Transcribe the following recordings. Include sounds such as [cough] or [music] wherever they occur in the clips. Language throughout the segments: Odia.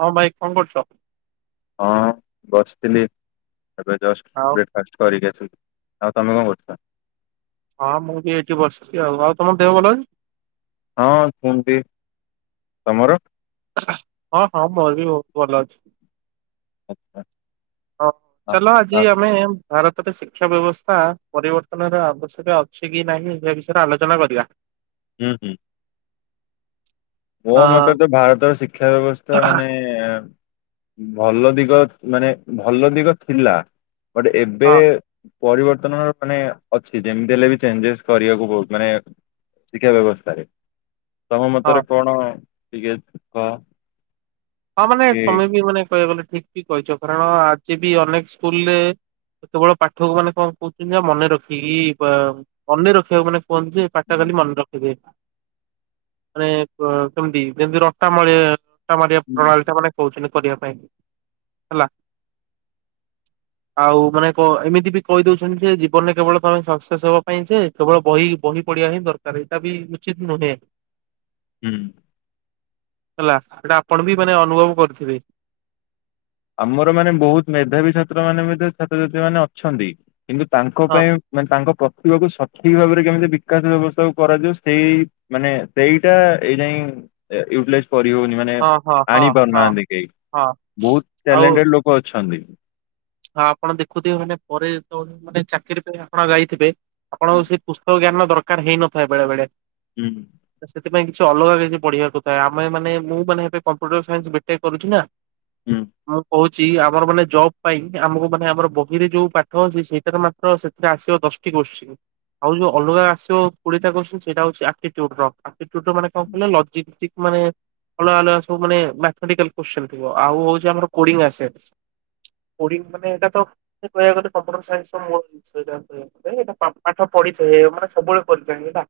କଣ ପାଇଁ ଫୋନ କରୁଚ? ହଁ ବସିଥିଲି ଏବେ ଜଷ୍ଟ ଆଉ ବ୍ରେକଫାଷ୍ଟ କରିକି ଆସିଲି। ଆଉ ତମେ କଣ କରୁଛ? ହଁ ମୁଁ ବି ଏଇଠି ବସିଚି ଆଉ ଆଉ ତମ ଦେହ ଭଲ ଅଛି? ହଁ ସେମିତି ତମର? ହଁ ହଁ ମୋର ବି ବହୁତ ଭଲ ଅଛି। ଆଚ୍ଛା। ହଁ ଆ- ଚାଲ ଆଜି ଆ- ଆମେ। ଭାରତରେ ଶିକ୍ଷା ବ୍ୟବସ୍ଥା ପରିବର୍ତ୍ତନର ଆବଶ୍ୟକ ଅଛି କି ନାହିଁ ଏ ବିଷୟରେ ଆଲୋଚନା କରିବା। ହୁଁ ହୁଁ। ମୋ ଅ ମତରେ ତ ଭାରତର ଶିକ୍ଷା ବ୍ୟବସ୍ଥା ମାନେ ଉଁ। ଭଲ ଦିଗ ମାନେ ଭଲ ଦିଗ ଥିଲା ବଟ ଏବେ। ହଁ ପରିବର୍ତ୍ତନ ମାନେ ଅଛି ଯେମିତି ହେଲେ ବି ଚେଞ୍ଜେସ୍ କରିବାକୁ ବହୁ ମାନେ। ଶିକ୍ଷା ବ୍ୟବସ୍ଥାରେ ତମ ହଁ ମତର ଟିକେ କ ହଁ ମାନେ ତମେ ବି ମାନେ କହିବାକୁ ଗଲେ, ଠିକ ବି କହିଛ କାରଣ ଆଜି ବି ଅନେକ ସ୍କୁଲରେ କେବଳ ପାଠକୁ ମାନେ କଣ କହୁଛନ୍ତି, ନା ମନେ ରଖିକି ମନେ ରଖିବାକୁ ମାନେ କୁହନ୍ତୁ ପାଠ କାଲି ମନେ ରଖିଦେ କେମିତି ଯେମିତି ରଟା ମ ରଟା ରୋନାଲଡ ମାନେ କହୁଛନ୍ତି କରିବା ପାଇଁ ହେଲା [inaudible] ଆଉ ମାନେ ଏମିତି ବି କହି ଦଉଛନ୍ତି, ଯେ ଜୀବନରେ କେବଳ ତମେ ସକ୍ସେସ୍ ହବା ପାଇଁ ଯେ କେବଳ ବହି ବହି ପଡିଆ ହିଁ ଦରକାର ଏଇଟା ବି ଉଚିତ ନୁହେଁ। ହୁଁ। ହେଲା ସେଟା ଆପଣ ବି ମାନେ ଅନୁଭବ କରୁଥିବେ? ଆମର ମାନେ ବହୁତ ମେଧାବୀ ଛାତ୍ର ମାନେ ଛାତ୍ରଛାତ୍ରୀ ମାନେ ଅଛନ୍ତି କିନ୍ତୁ ତାଙ୍କ ହଁ ପାଇଁ ମାନେ ତାଙ୍କ ପ୍ରତିଭକୁ ଠିକ ଭାବରେ କେମିତି ବିକାଶ ବ୍ୟବସ୍ଥା କୁ କରାଯାଉ ସେଇ ମାନେ ସେଇଟା ଏଇ ଯାଇୟ କରି ହଉନି ମାନେ ହଁ ହଁ ହଁ ଆଣି ହଁ ପାରୁନାହାନ୍ତି, କେହି ହଁ ବହୁତ ଟ୍ୟାଲେଣ୍ଟେଡ ଲୋକ ଅଛନ୍ତି। ହଁ ଆପଣ ଦେଖୁଥିବେ, ମାନେ ପରେ ମାନେ ଚାକିରି ଆପଣ ଗାଇଥିବେ ଆପଣଙ୍କୁ ସେ ପୁସ୍ତକ ଜ୍ଞାନ ଦରକାର ହେଇନଥାଏ ବେଳେ ବେଳେ ହୁଁ। ସେଥିପାଇଁ କିଛି ଅଲଗା କିଛି ପଢିବାକୁଥାଏ ଆମେ ମାନେ ମୁଁ ମାନେ ଏବେ କମ୍ପୁଟର ସନ୍ସ ବେଟେ କରୁଛି ନା ହୁଁ ମୁଁ କହୁଛି ଆମର ମାନେ ଜବ ପାଇଁ ଆମକୁ ମାନେ ଆମର ବହିରେ ଯୋଉ ପାଠ ଅଛି, ସେଇଟାର ମାତ୍ର ସେଥିରେ ଆସିବ ଦଶଟି କୋଶ୍ଚିନ୍ ଆଉ ଯୋଉ ଅଲଗା ଆସିବ କୋଡି କ ସେଇଟ ହଉଛି ମାନେ କଣ କହିଲ ମାନେ ଅଲଗଆ ଅଗା ସବୁ ମାନେଟିକାଲ କ ଥିବ ଆଉ ହଉ ଆମର କଡି ମାନେ ଏଇଟା ତ କହିବାକୁ ଗ କମ୍ପୁଟର ସନ୍ସ ର ମ ଜିନିଷଟାଟ ପାଠ ପଢିଏ ମାନେ ସବୁବେଳେ କରିଥାନ୍ତି ହେଲା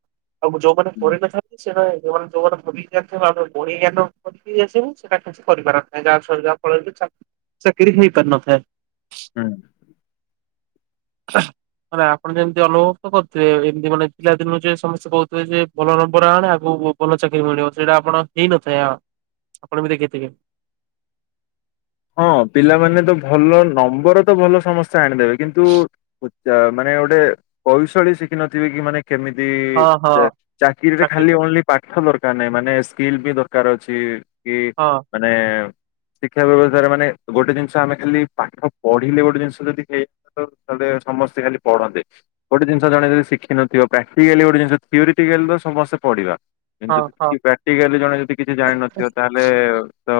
ଆଉ ଯୋଉମାନେ ହୁଁ। କରିନଥାନ୍ତି ସେମାନେ ଯମାନେ ଯୋଉମାନେ ବିକିଥିବ ବଢ ଜ୍ଞାନିକି, ଆସିବୁ ସେଇଟା କିଛି କରିପାର ନାହିଁ ଯାହା ସରିବା ଫଳରେ ବି ସକି ଖାଇଁ ପ ନ ଫ ହୁଁ। ମାନ ଆପଣ ଯେମିତି ଅନୁଭବ, ତ କରୁଥିବେ ଏମିତି ମାନେ ପିଲାଦିନୁ ଯେ ସମସ୍ତେ ସେ କହୁଥିଲେ ଯେ ଭଲ ନମ୍ବର ଆଣେ ଆଗ ଭଲ ଚାକିରରି ମିଳିବ ସେଇଟା ଆପଣ ହେଇନଥାଏ ଆ ଆପଣ ବି ଦେ କେତି କେ [inaudible] ହଁ ପିଲାମାନେ ତ ଭଲ ନମ୍ବର ତ ଭଲ ସମସ୍ତେ ଆଣିଦେବେ କିନ୍ତୁ ମାନେ ଗୋଟେ କୌଶଳୀ ଶିଖିିନଥିବେ କି ମାନେ କେମିତି ହଁ ହଁ ଚାକିରିରେ ଖାଲି ଚାକିରିଟା ଓନ୍ଲି ପାଠ ଦରକାର ମାନେ ସ୍କିଲ ବି ଦରକାର ଅଛି କି ହଁ ମାନେ ଶିକ୍ଷା ବ୍ୟବସସ୍ଥା ମାନେ ଗୋଟେ ଜିନିଷ ଆମେ ଖାଲି ପାଠ ପଢିଲେ, ଗୋଟେ ଜିନିଷ ଯଦି ସମସ୍ତେ ଖାଲି ପଢ ଗୋଟେ ଜିନିଷ ଜଣେ ଯଦି ଶିଖିନଥିବ ପ୍ରାଟୀକାଲି ଗୋଟେ ଜିନିଷ ଥିଓରୀଟିକାଲ ଗୋଟେ ଜିନିଷ ସମସ୍ତେ ପଢିବା ହଁ ଯ ହଁ ହଁ। କି ପ୍ରାକ୍ଟିକାଲି ଜଣେ ଯଦି କିଛି ଜାଣିନଥିବ ତାହେଲେ ତ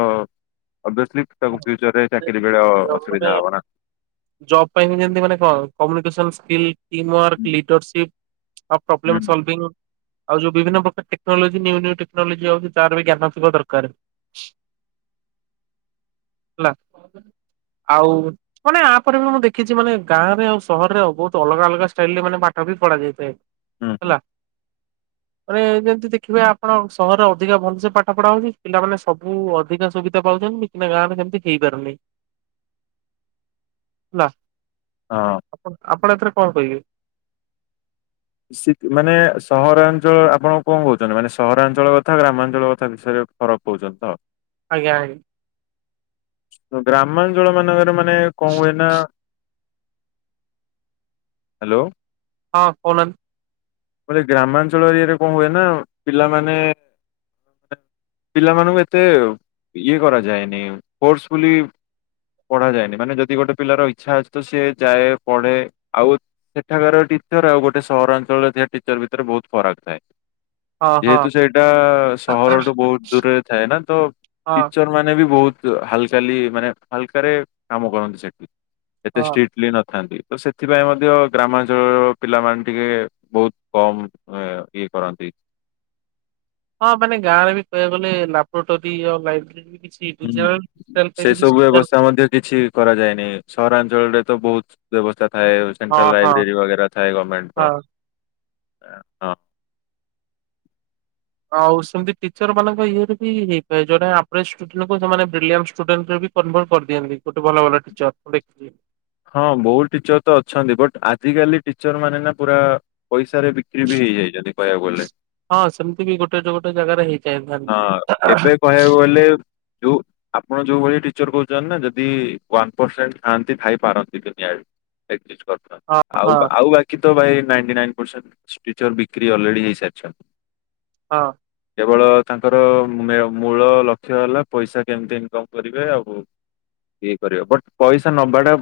ତା ଫୁଚର ରେ ମାନେ ଚାକିରରି ବେଳେ ଯେମିତି ମାନେ ଅସୁବିଧା ହବ ନା ଜବ୍ ପାଇଁ ବି ଯେମତି ମାନେ କଣ କମ୍ୟନିକ, ସ୍କିଲ, ଟିଏମ ହୁଁ ୱାର୍କ, ଲିଡରସିପ ଆଉ ହୁଁ। ପ୍ରୋବ୍ଲେମ୍ ସଲଭିଂ ଆଉ ଯୋଉ ବିଭିନ୍ନ ପ୍ରକାର ଟେକ୍ନୋଲୋଜି ନିୁୁ ଟେକ୍ନୋଲୋଜି ଅଉଛି, ତାର ବି ଜ୍ଞାନ ଥିବା ଦରକାର [inaudible] ହେଲା! ଆଉ ମାନେ ଆପରେ ବି ମୁଁ ଦେଖିଛି ମାନେ ଗାଁ ରେ ଆଉ ସହରରେ ଆଉ ବହୁତ ଅଲଗା ଅଲଗା ଷ୍ଟାଇଲ ରେ ମାନେ ପାଠ କଫ ପଡ଼ା [unintelligible] ହୁଁ ହୁଁ। ରେ ଯେମିତି ଦେଖିବେ ଆପଣ ସହରେ ଅଧିକା ଭଲ ସେ ପାଠ ପଢା ହଉଛି ପିଲମାନେ ସବୁ ଅଧିକା। ସୁବିଧା ପାଉଚନ୍ତି କିମ୍ବା ଗାଁ କେମତି ହେପାରୁନି ହେଲା। ହଁ। ଆପଣ ଆପଣ ଏଥିରେ କଣ କହିବେ? ସୀକ ମାନେ ସହରାଞ୍ଚଳ ଆପଣ କଣ କହୁଛନ୍ତି ମାନେ ସହରାଞ୍ଚଳ କଥା ଗ୍ରାମାଞ୍ଚଳ କଥା ବିଷୟରେ। ଫରକ କଉଛନ୍ତି ତ। ଆଜ୍ଞା ଆଜ୍ଞା। ଗ୍ରାମାଞ୍ଚଳ ମାନଙ୍କରେ ମାନେ କଁ ହୁଏ ନା? ହାଲୋ। ହଁ କହୁନାନ୍ତି। ବୋଇଲେ ଗ୍ରାମାଞ୍ଚଳ ଏରିଆରେ କଁ ହୁଏ ନା ପିଲାମାନେ। ପିଲାମାନଙ୍କୁ ଏତେ ଇଏ କରାଯାଏ ନି ଫୋର୍ସଫୁଲି। ପଢା ଯାଏନି ମାନେ ଯଦି ଗୋଟେ ପିଲାର ଇଚ୍ଛା ଅଛି ତ ସିଏ ଯାଏ ପଢେ ଆଉ ସେଠାକାର ଟିକେ। ଟିଚର ଆଉ ଗୋଟେ ସହରାଞ୍ଚଳ ରେ ଥିବା ଟିଚର ଭିତରେ ବହୁତ ଫରକ ଥାଏ। ହଁ ହଁ ଯେହେତୁ ସେଇଟା ସହର ଠୁ ବହୁତ ଦୂରରେ ଥାଏ ନା ତ। ହଁ ଟିଚର ମାନେ ବି ବହୁତ। ହାଲକାଲି ମାନେ ହାଲକାରେ କାମ କରନ୍ତି, ସେଠି ଏତେ ହଁ। ଷ୍ଟ୍ରିଟଲି ନଥାନ୍ତି। ତ ସେଥିପାଇଁ ମଧ୍ୟ ଗ୍ରାମାଞ୍ଚଳ ର ପିଲାମାନେ ଟିକେ ବହୁତ। କମ୍ ଏଁ ଇଏ କରନ୍ତି। ହଁ ମାନେ ଗାଁରେ ବି କହିବାକୁ ଗଲେ ଲାବରୋଟୋରି ଇଏ ଆଉ ଲାଇବ୍ରେରି ବି କି ହୁଁ ସେ ସବୁ ବ୍ୟବସ୍ଥା ମଧ୍ୟ କିଛି କରାଯାଏନି, ସହରାଞ୍ଚଳରେ ତ ବହୁତ। ବ୍ୟବସ୍ଥା ଥାଏ ସେଣ୍ଟ୍ରାଲ ହଁ ହଁ ଲାଇବ୍ରେରି ବଗେରା ଥାଏ ଗମେଣ୍ଟର। ହଁ ହଁ। ଆଉ ସେମିତି ଟିଚର ମାନଙ୍କ ଇଏରେ ବି ହେଇ ଥାଏ ଜଣେ ଅବରେଜ ସ୍ଟୁଡେଣ୍ଟ କୁ ସେମାନେ ବ୍ରିଲିଆଣ୍ଟ ସ୍ଟୁଡେଣ୍ଟ ରେ ବି। କନଭଟ କରି ଦିଅନ୍ତି ଗୋଟେ ଭଲ ଭଲ ଟିଚର ମୁ ଦେଖିଚି। ହଁ ବହୁତ ଟିଚର ତ ଅଛନ୍ତି, ବଟ୍ ଆଜିକାଲି ଟିଚର ମାନେ ନା ପୁରା ପଇସାରେ ବିକ୍ରି ବି ହେଇ। ଇ ଯାଇଛନ୍ତି କହିବାକୁ ଗଲେ। ହଁ ସେମିତି ବି ଗୋଟେ ଟେ ଗୋଟେ ଜାଗାରେ ହେଇ ଥାଏ ହଁ ଏବେ ଥାନ୍ତି। କହିବାକୁ ଗଲେ ଯୋଉ। ଆପଣ ଯୋଉ ଭଳି ଟିଚର କହୁଛନ୍ତି, ନା ଯଦି ୱାନ ପରସେଣ୍ଟ ଥାଆନ୍ତି ଥାଇପାରନ୍ତି ଦୁନିଆରେ। ହଁ ଆଉ ହଁ ଆଉ ବାକି। ତ ଭାଇ ନାଇଣ୍ଟି ନାଇନ ପରସେଣ୍ଟ ଟିଚର ବିକ୍ରି ଅଲରେଡି ହେଇସାରିଛନ୍ତି। ହଁ। କେବଳ ତାଙ୍କର ମେ ମୂଳ ଲକ୍ଷ୍ୟ ହେଲା ପଇସା କେମିତି ଇନକମ କରିବେ ଆଉ। ଇଏ କରିବେ ବଟ ପଇସା ନବାଟା।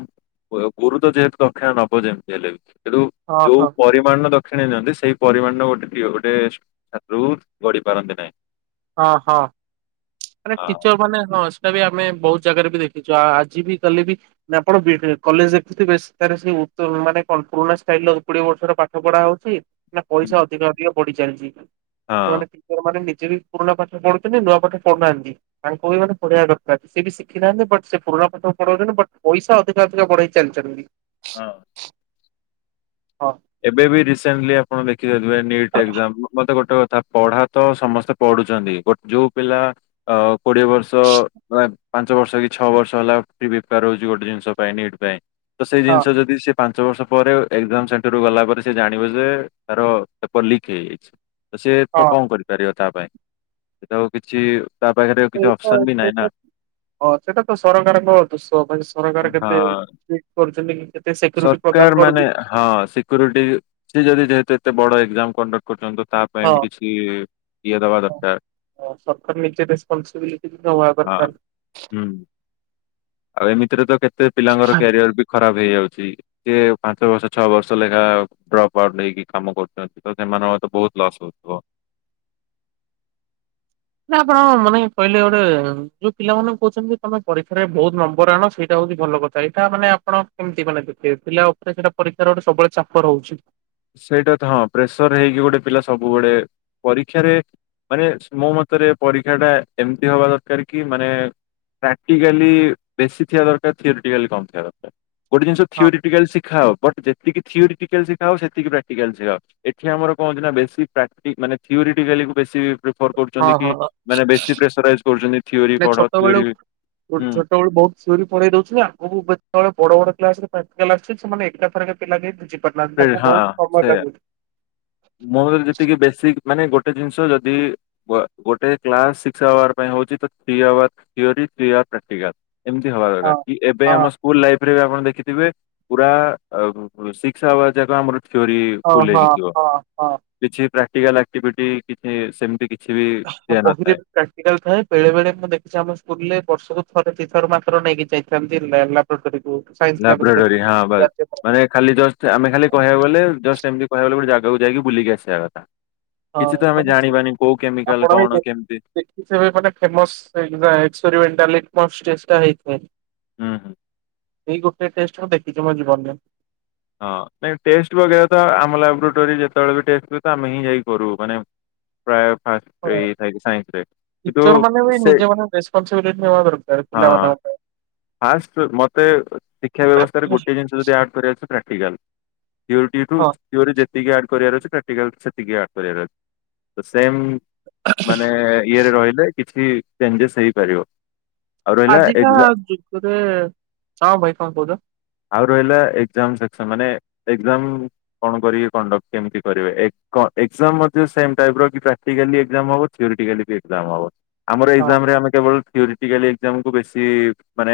ଗୁରୁ ତ ଯେହେତୁ ଦକ୍ଷୀଣା ନବ ଯେମତୀ ହେଲେ ବି କିନ୍ତୁ ହଁ ଯୋଉ ହଁ ପରିମାଣର ଦ କ୍ଷିଣା ନିଅନ୍ତି ସେଇ ପରିମାଣ ର ଗୋଟେ ପି ଗୋଟେ ଛାତ୍ର ଗଢି ପାରନ୍ତି ନାହିଁ। ଅ ହ ମାନେ ହଁ ଟିଚର ମାନେ ହଁ। ଟା ବି ଆମେ ବହୁତ ଜାଗାରେ ବି ଦେଖିଛୁ ଆ ଆଜି ବି କାଲି ବି ମାନେ ଆପଣ ବି ବି କଲେଜ ଦେଖୁଥିବେ ସେ ତା ରେ। କୁତୁ ମାନେ କଣ ପୁରୁଣା ଷ୍ଟାଇଲ କୋଡିଏ ବର୍ଷର ପାଠ ପଢା ହଉଛି। ପଇସା ଅଧିକା ଅଧିକ ବଢି ଚାଲିଛି ହଁ। ସେମାନେ ଟିଚର ମାନେ ନିଜେ ବି ପୁରୁଣା ପାଠ ପଢୁଛନ୍ତି ନୂଆ ପାଠ। ପଢୁନାହାନ୍ତି ତାଙ୍କୁ ବି ମାନେ ପଢିବା ଦର କାର ସେ ବି ଶିଖି ନାହାନ୍ତି ବଟ ସେ ପରୁଣା ପାଠ କୁ ପଢଉଛନ୍ତି ବଟ ପଇସା ଅଧିକା। ଅଧିକ ବଢେଇ ଚାଲିଛନ୍ତି। ହଁ। ହଁ ଏବେ ବି ରିସେଣ୍ଟଲି ଆପଣ ଦେଖିତଥିବେ ନୀଟ ଏକଜାମ ମତେ ଗୋଟେ କଥା। ଥା ପଢା ତ ସମସ୍ତେ ପଢୁଛନ୍ତି ଗୋଟେ ଯୋଉ ପିଲା କୋଡିଏ ବର୍ଷ। ପାଞ୍ଚ ବର୍ଷ କି ଛଅ ବର୍ଷ ହେଲା ପ୍ରି ପ୍ରିପାର ହଉଚି ଗୋଟେ ଜିନିଷ ପାଇଁ ନିଟ୍ ପାଇଁ ତ ସେଇ ହଁ ଜିନିଷ ଯଦି ସେ ପାଞ୍ଚ ବର୍ଷ ପରେ ଏକଜାମ ସେଣ୍ଟର ରୁ ଗଲା ପରେ ସେ ଜାଣିବ ଯେ ତାର ପେପର ଲିକ୍ ହେଇଯାଇଛି। ତ ସିଏ ତ ହଁ କଁ କରିପାରିବ ତା ପାଇଁ ସେଏ ତ ଆଉ କିଛି। ତା ପାଖରେ ଆଉ କିଛି କାଇଁ ଏ ତ ଅପସନ ବି ସେ ନାହିଁ ନା ତ। ହଁ ସେଟା ତ ସରକାରଙ୍କ ଦୁଷ ମାନେ ସରକାର କେତେ ହଁ ଇଏ କରୁଛନ୍ତି କି। କେତେ ସେକ୍ୟୁରିଟି ପ୍ରଦାନ ସରକାର ମାନେ କରୁଛନ୍ତି ହଁ ସିକ୍ୟୁରିଟି ସେ ଯଦି ଯେହେତୁ ଏ ଏତେ ବଡ ଏକ୍ଜାମ କଣ୍ଡକ୍ଟ କରୁଛନ୍ତି ତା ପାଇଁ ବି କିଛି ଇଏ ଦବା ହଁ। ଦରକାର। ସରକାର ନିଜେ ରେସ୍ପୋନ୍ସିବିଲିଟି ନବା ହଁ ଦରକାର। ହୁଁ ଆଉ ଏମିତିରେ ତ କେତେ ପିଲାଙ୍କର କ୍ୟାରିଅର ବି ଖରାପ ହେଇଯାଉଛି କିଏ ପାଞ୍ଚ ବର୍ଷ ଛଅ ବର୍ଷ ଲେଖା ଡ୍ରପ ଆଉଟ୍ ନେଇକି କାମ କରୁଛନ୍ତି ତ ସେମାନଙ୍କର ବହୁତ ଲସ୍ ହଉଥିବ। [inaudible] ନା ଆପଣ ମାନେ କହିଲେ ଗୋଟେ ଯୋଉ ପିଲାମାନେ କହୁଛନ୍ତି ତମେ ପରୀକ୍ଷାରେ ବହୁତ ନମ୍ବର ଆଣ ସେଇଟା ହଉଚି ଭଲ କଥା ଏଇଟା ମାନେ ଆପଣ କେମିତି ମାନେ ଦେଖିବେ ପିଲା ଉପରେ ସେଇଟା ପରୀକ୍ଷାର ଗୋଟେ ସବୁବେଳେ ଚାପ ରହୁଛି। ସେଇଟା ତ ହଁ ପ୍ରେସର ହେଇକି ଗୋଟେ ପିଲା ସବୁବେଳେ ପରୀକ୍ଷାରେ। ମାନେ ମୋ ମତରେ ପରୀକ୍ଷା ଟା ଏମିତି ହବା ଦରକାର କି ମାନେ। ପ୍ରାକ୍ଟିକାଲି ବେଶୀ ଥିବା ଦରକାର ଥିଓରିଟିକାଲି କମ ଥିବା ଦରକାର। ଗୋଟେ ଜିନଷ ହଁ ଥିଓରିଟିକାଲି ଶିଖାଅ ବଟ ଯେତିକି ଥିଓରିଟିକାଲ ଶିଖାଅ ସେ ତିକି ପ୍ରାକ୍ଟିକାଲ ଶିଖାଅ ଏଥିରେ ଆମର କଣ ହଉଚି ନା ବେଶୀ ପ୍ରାକ୍ଟି ମାନେ ଥିଓରିଟିକାଲି କୁ ବେଶୀ। ପ୍ରିଫର୍ ହଁ କରୁଛନ୍ତି କି ହଁ। ମାନେ ବେଶୀ ପ୍ରେସରାଇଜ କରୁଛନ୍ତି ଥିଓରୀ ପଢ ଥିଓରୀ। ଓ ଛୋଟବେଳୁ ବହୁତ ଥିଓରି ପଢେଇ ଦଉଥିବେ ଆଗକୁ ଯେତେବେଳେ ବଡ ବଡ କ୍ଲାସ ରେ। ପ୍ରାକ୍ଟିକାଲ ଆସୁଚି ସେମାନେ ଏକଥରେକେ ପିଲା କେହି ବୁଝି ପାରୁନାହାନ୍ତି ତାଙ୍କୁ ବହୁ ସମୟ ଲାଗୁଛି। ମୋର ଯେତିକି ବେଶୀକ ମାନେ ଗୋଟେ ଜିନିଷ ଯଦି। ଗୋ-ଗୋଟେ କ୍ଲାସ ସିକ୍ସ ଆୱାର ପାଇଁ ହଉଛି ତ three hour theory three hour practical. ଏମିତି ହବା ହଁ ଦରକାର କି ଏବେ ହଁ ଆମ ସ୍କୁଲ ଲାଇଫ ରେ ବି ଆପଣ ଦେଖିଥିବେ ପୁରା ଅ ସି ସିକ୍ସ ଆୱାର୍ ଯାକ ଆମର ହଁ ଫୁଲ ହେଇକି ହଁ ଥିବ ହଁ ହଁ। କିଛି ପ୍ରା ପ୍ରାକ୍ଟିକାଲ ଆକ୍ଟିଭିଟି କିଛି ସେମିତି କି ହ ବହିରେ ବି ପ୍ରାକ୍ଟିକାଲ ଥାଏ ବେଳେ ବେଳେ ମୁଁ ଦେଖିଛି ଆମ ସ୍କୁଲ ରେ ବର୍ଷ କୁ ଥ ଦି ଥର ମାତ୍ର ନେଇକି ଯାଇଥାନ୍ତି ଲା-ଲାବ୍ରୋଟୋରି। ଲାବ୍ରୋଟୋରି ହଁ ବାସ୍ ମାନେ ଖାଲି ଜଷ୍ଟ ଆମେ ଖାଲି କହିବାକୁ ଗଲେ ଜଷ୍ଟ ଏମିତି କହିବାକୁ ଗଲେ ଗୋଟେ ଜା ଜାଗାକୁ ଯାଇକି ବୁଲିକି ଆସିବା କଥା କିଛି ତ ହଁ ଆମେ ମାନେ ସେ ଜାଣିବାନି କୋଉ କେମିକାଲ ଆପଣ ବି କଣ କେମିତି ଦେଖ ଦେଖିଥିବେ ମାନେ ଫେମସ ସେଇ ଟା ଏକ୍ସପେରିମେଣ୍ଟ ଟା ଲିଟମସ ଟେ ଟା ହେଇଥାଏ ହୁଁ ହୁଁ ସେଇ ଗୋଟେ ଟେଷ୍ଟ ମୁଁ ଦେଖିଛି ମୋ ଜୀବନରେ। ହଁ ନାଇଁ ଟେଷ୍ଟ ବଗେରା ତ ଆମ ଲାବରେଟୋରୀ ଯେତେବେଳେ ବି ଟେଷ୍ଟ ହୁଏ ତ ଆମେ ହିଁ ଯାଇ କରୁ ମାନେ। ପ୍ରାୟ। ଫାର୍ଷ୍ଟ ରେ ହଁ ଇ ଥାଏ କି ସାଇନ୍ସ ରେ କିନ୍ତୁ ଟିଚର ମାନେ ବି ସେ ନିଜେ ମାନେ ରେସପନସିବିଲିଟି ନେବା ଦରକାର ହଁ। ପିଲାମାନଙ୍କ ପାଇଁ। ଫାର୍ଷ୍ଟ ମତେ ଶିକ୍ଷା ବ୍ୟବସ୍ଥାରେ ଗୋଟେ ଜିନିଷ ଯଦି ଆଡ କରିବାର ଅଛି ପ୍ରାକ୍ଟିକାଲ। ଥିଓଟି ଠୁ ହଁ ଥିଓରୀ ଯେତିକି ଆଡ୍ କରିବାର ଅଛି। ପ୍ରାକ୍ଟିକାଲ ସେତିକି ଆଡ କରିବାର ତ ସେମ ମାନେ ଇଏରେ ରହିଲେ। କିଛି ଚେଞ୍ଜେସ୍ ହେଇପାରିବ। ଆଉ ରହିଲା ଆଜିକା ଏକ୍ସା ଯୁଗରେ ହଁ ଭାଇ କଣ କହୁଛ? ଆଉ ରହିଲା ଏକ୍ଜାମ୍ ସ ସେମାନେ ଏକ୍ଜାମ୍ କଣ କରିବେ କଣ୍ଡକ୍ଟ କେମିତି କରିବେ ଏକ କ ଏକ୍ଜାମ୍ ମଧ୍ୟ ସେମ ଟାଇପ ପର କି ପ୍ରାକ୍ଟିକାଲି ଏକ୍ଜାମ୍ ହବ ଥିଓରିଟୀକାଲି ବି ଏକ୍ଜାମ୍ ହବ ଆମର ହଁ ଏକ୍ଜାମ୍ ରେ ଆମେ କେବଳ। ଥିଓରିଟୀକାଲି ଏକ୍ଜାମ୍ କୁ ବେଶୀ ମାନେ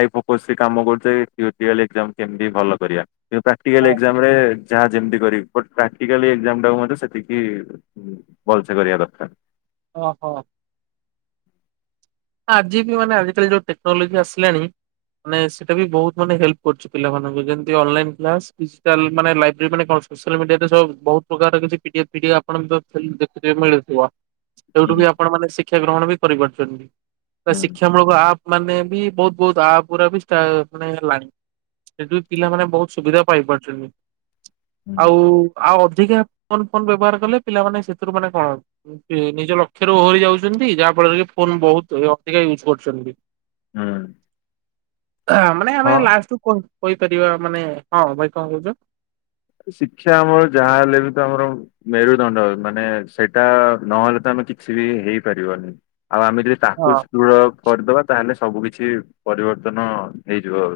ଆଇ ଫୋକସ କାମ କରୁଚେ ଥିଓରିଟୀକାଲି ଏକ୍ଜାମ୍ କେମିତି ଭଲ କରିବା କିନ୍ତୁ ପ୍ରାକ୍ଟିକାଲ ହଁ ଏକ୍ଜାମ ରେ। ଯାହା ଯେମିତି କରି ବଟ ପ୍ରାକ୍ଟିକାଲ ଏକ୍ଜାମ୍ ଟାକୁ ମଧ୍ୟ ସେତିକି ଉଁ ଭଲସେ କରିବା ଦରକାର। ଓ ହୋ। ଆଜି ବି ମାନେ ଆଜିିକାଲି ଯୋଉ ଟେକ୍ନୋଲୋଜି ଆସିଲାଣି। ମାନେ ସେଇଟା ବି ବହୁତ ମାନେ ହେଲ୍ପ କରୁଛି ପିଲମାନଙ୍କୁ ଯେମିତି ଅନଲାଇନ୍ କ୍ଲାସ୍ ଡିଜିଟାଲ ମାନେ ଲାଇବ୍ରେରି ମାନେ କଣ। ସୋସିଆଲ ମିଡିଆରେ ସବୁ ବହୁତ ପ୍ରକାର କିଛିିି P D F P D F ଆପଣ ବି ତ ଥିଲ ଦେଖୁଥିବେ ମିଳୁଥିବ। ସେଉଠୁ ବି ହୁଁ ଆପଣ ମାନେ ଶିକ୍ଷା ଗ୍ରହଣ ବି କରିପାରୁଛନ୍ତି ଆ ହୁଁ ଶିକ୍ଷା ମୂଳକ ଆପ ମାନେ ବି ବହୁତ ବହୁତ ଆପ ଗୁରା ବି ଷ୍ଟା ମାନେ ହେଲାଣି। ସେଠି ବି ପିଲାମାନେ ବହୁତ ସୁବିଧା ପାଇପାରୁଛନ୍ତି ହୁଁ ଆଉ ଆଉ ଯିକା ଫୋନ ଫୋନ୍ ବ୍ୟବହାର କଲେ ପିଲାମାନୋନ ସେଥିରୁ ମାନେ କଣ ନିଜ ଲକ୍ଷ୍ୟରେ ଓହରି ଯାଉଛନ୍ତି ଯାହା ଫଳରେ ଫୋନ୍ ବହୁତ ଅଧିକ ୟୁଜ କରୁଛନ୍ତି ହୁଁ ମାନେ ଆମେ ହଁ ଲାଷ୍ଟ କୁ କହି କହିପାରିବା ମାନେ ହଁ ଭାଇ କଣ କହୁଚ? ଶିକ୍ଷା ଆମର ଯାହାହଲେ ବି ତ ଆମର ମେରୁଦଣ୍ଡ ମାନେ ସେଇଟା ନହେଲେ ତମ କିଛି ବି ହେଇପାରିବନି ଆଉ ଆମେ ଯଦି ହଁ ତାକୁ ଦୃଢ କରିଦବା ତାହେଲେ ସବୁ କିଛି ପରିବର୍ତ୍ତନ ହେଇଯିବ ଆଉ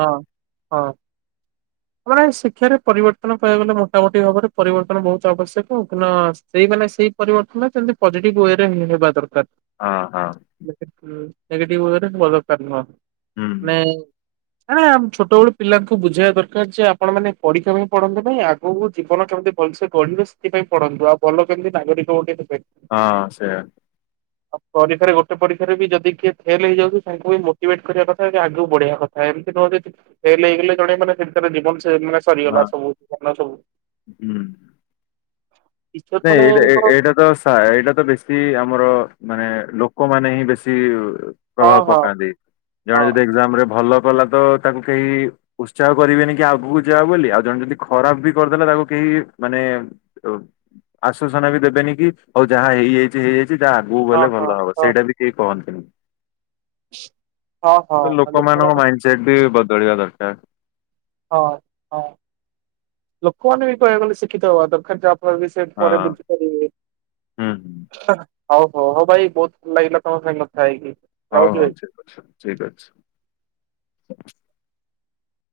ହଁ ହଁ [unintelligible] ଶିକ୍ଷାରେ ପରିବର୍ତ୍ତନ ପାଇବାକୁ ଗଲେ ମୋଟାମୋଟି ଭାବରେ ପରିବର୍ତ୍ତନ ବହୁତ ଆବଶ୍ୟକ [unintelligible] ସେଇ ପରିବର୍ତ୍ତନ ମତି ପଜିଟିଭ ୱ ରେ ହିଁ ହେବା ଦରକାର। ହଁ ହଁ। ନେଗେଟି ୱେ ରେ ହବା ଦରକାର ନୁହଁ ହୁଁ ନାଏ ନାମ ଛୋଟ ବଳୁ ପିଲାଙ୍କୁ ବୁଝେଇବା ଦରକାର ଯେ ଆପଣ ମାନେ ପରୀକ୍ଷା ପାଇଁ ପଢନ୍ତୁହିଁ ଆଗକୁ ଜୀବନ କେମିତି ଭଲ ସେ ଗଢିବେ ସେଥିାଇଁ ପଢନ୍ତୁ ଆଉ ଭଲ କେମିତି ନାଗରିକ ଗୋଟେ ହେଲେ। ହଁ ସେୟା। ଆଉ ପରୀକ୍ଷାରେ ଗୋଟେ ପରୀକ୍ଷାରେ ବି ଯଦି କିଏ ଫେଲ ହେଇଯାଉଛି ତାଙ୍କୁ ବି ମୋଟିଭେଟ କରିବା କଥା କି ଆଗକୁ ବଢେଇବା କଥା। ଏମିତି ନୁହଁନ୍ତି ହେ ହେଇଗଲେ ଜଣେ ମାନ ସେ ଜୀବନ ସେ ମାନେ ହଁ ସରିଗଲା ସବୁ ସବୁ ହୁଁ। ଟିଚର ନାଇଁ ଏଇଟା ଏ ମାନେଙ୍କର ଏଇଟା ତ ଏଇଟା ତ ବେଶୀ ଆମର ମାନେ ଲୋକମାନେ ହିଁ ବେଶୀ ହଁ ପ୍ରଭାବ ହଁ ପକାନ୍ତି ହଁ ଜଣେ ଯଦି ଏକ୍ଜାମ ରେ ଭଲ ଗଲା ତ ତାଙ୍କୁ କେହି ଉତ୍ସାହ କରିବେନି କି ଆଗକୁ ଯା ବୋଲି ଆଉ ଜଣେ ଯଦି ଖରାପ ବି କରିଦେଲା ତାକୁ କେହି ମାନେ ଆଶ୍ଵସନା ବି ଦେବେନି କି ହୋଉ ଯାହା ହେଇଯାଇଛି ହେଇଯାଇଛି ଯାହା ଆଗକୁ ଗଲେ ହଁ ଭଲ ହବ ହଁ ସେଇଟା ବି କେହି କହନ୍ତିନି। ହଁ ହଁ ହଁ ଲୋକମାନଙ୍କ ଲୋକମାନେ ମାଇଣ୍ଡ ସେଟ ବି ବଦଳିବା ଦରକାର। ହଁ ହଁ ଲୋକମାନେ ବି କହିବାକୁ ଗଲେ ଶିକ୍ଷିତ ହବା ଦରକାର ଯ ବି ସେ ହଁ ପରେ ବୁଝିପାରିବେ। ହୁଁ ହୁଁ ହଉ ହଉ ହଉ ଭାଇ ବହୁତ ଭଲ ଲାଗିଲା ତମ ସହ ନଥା ହେଇକି। ହଉ ରହୁଛି ହଉ ଭାଇ। ଠିକ ଅଛି ଠିକ ଅଛି।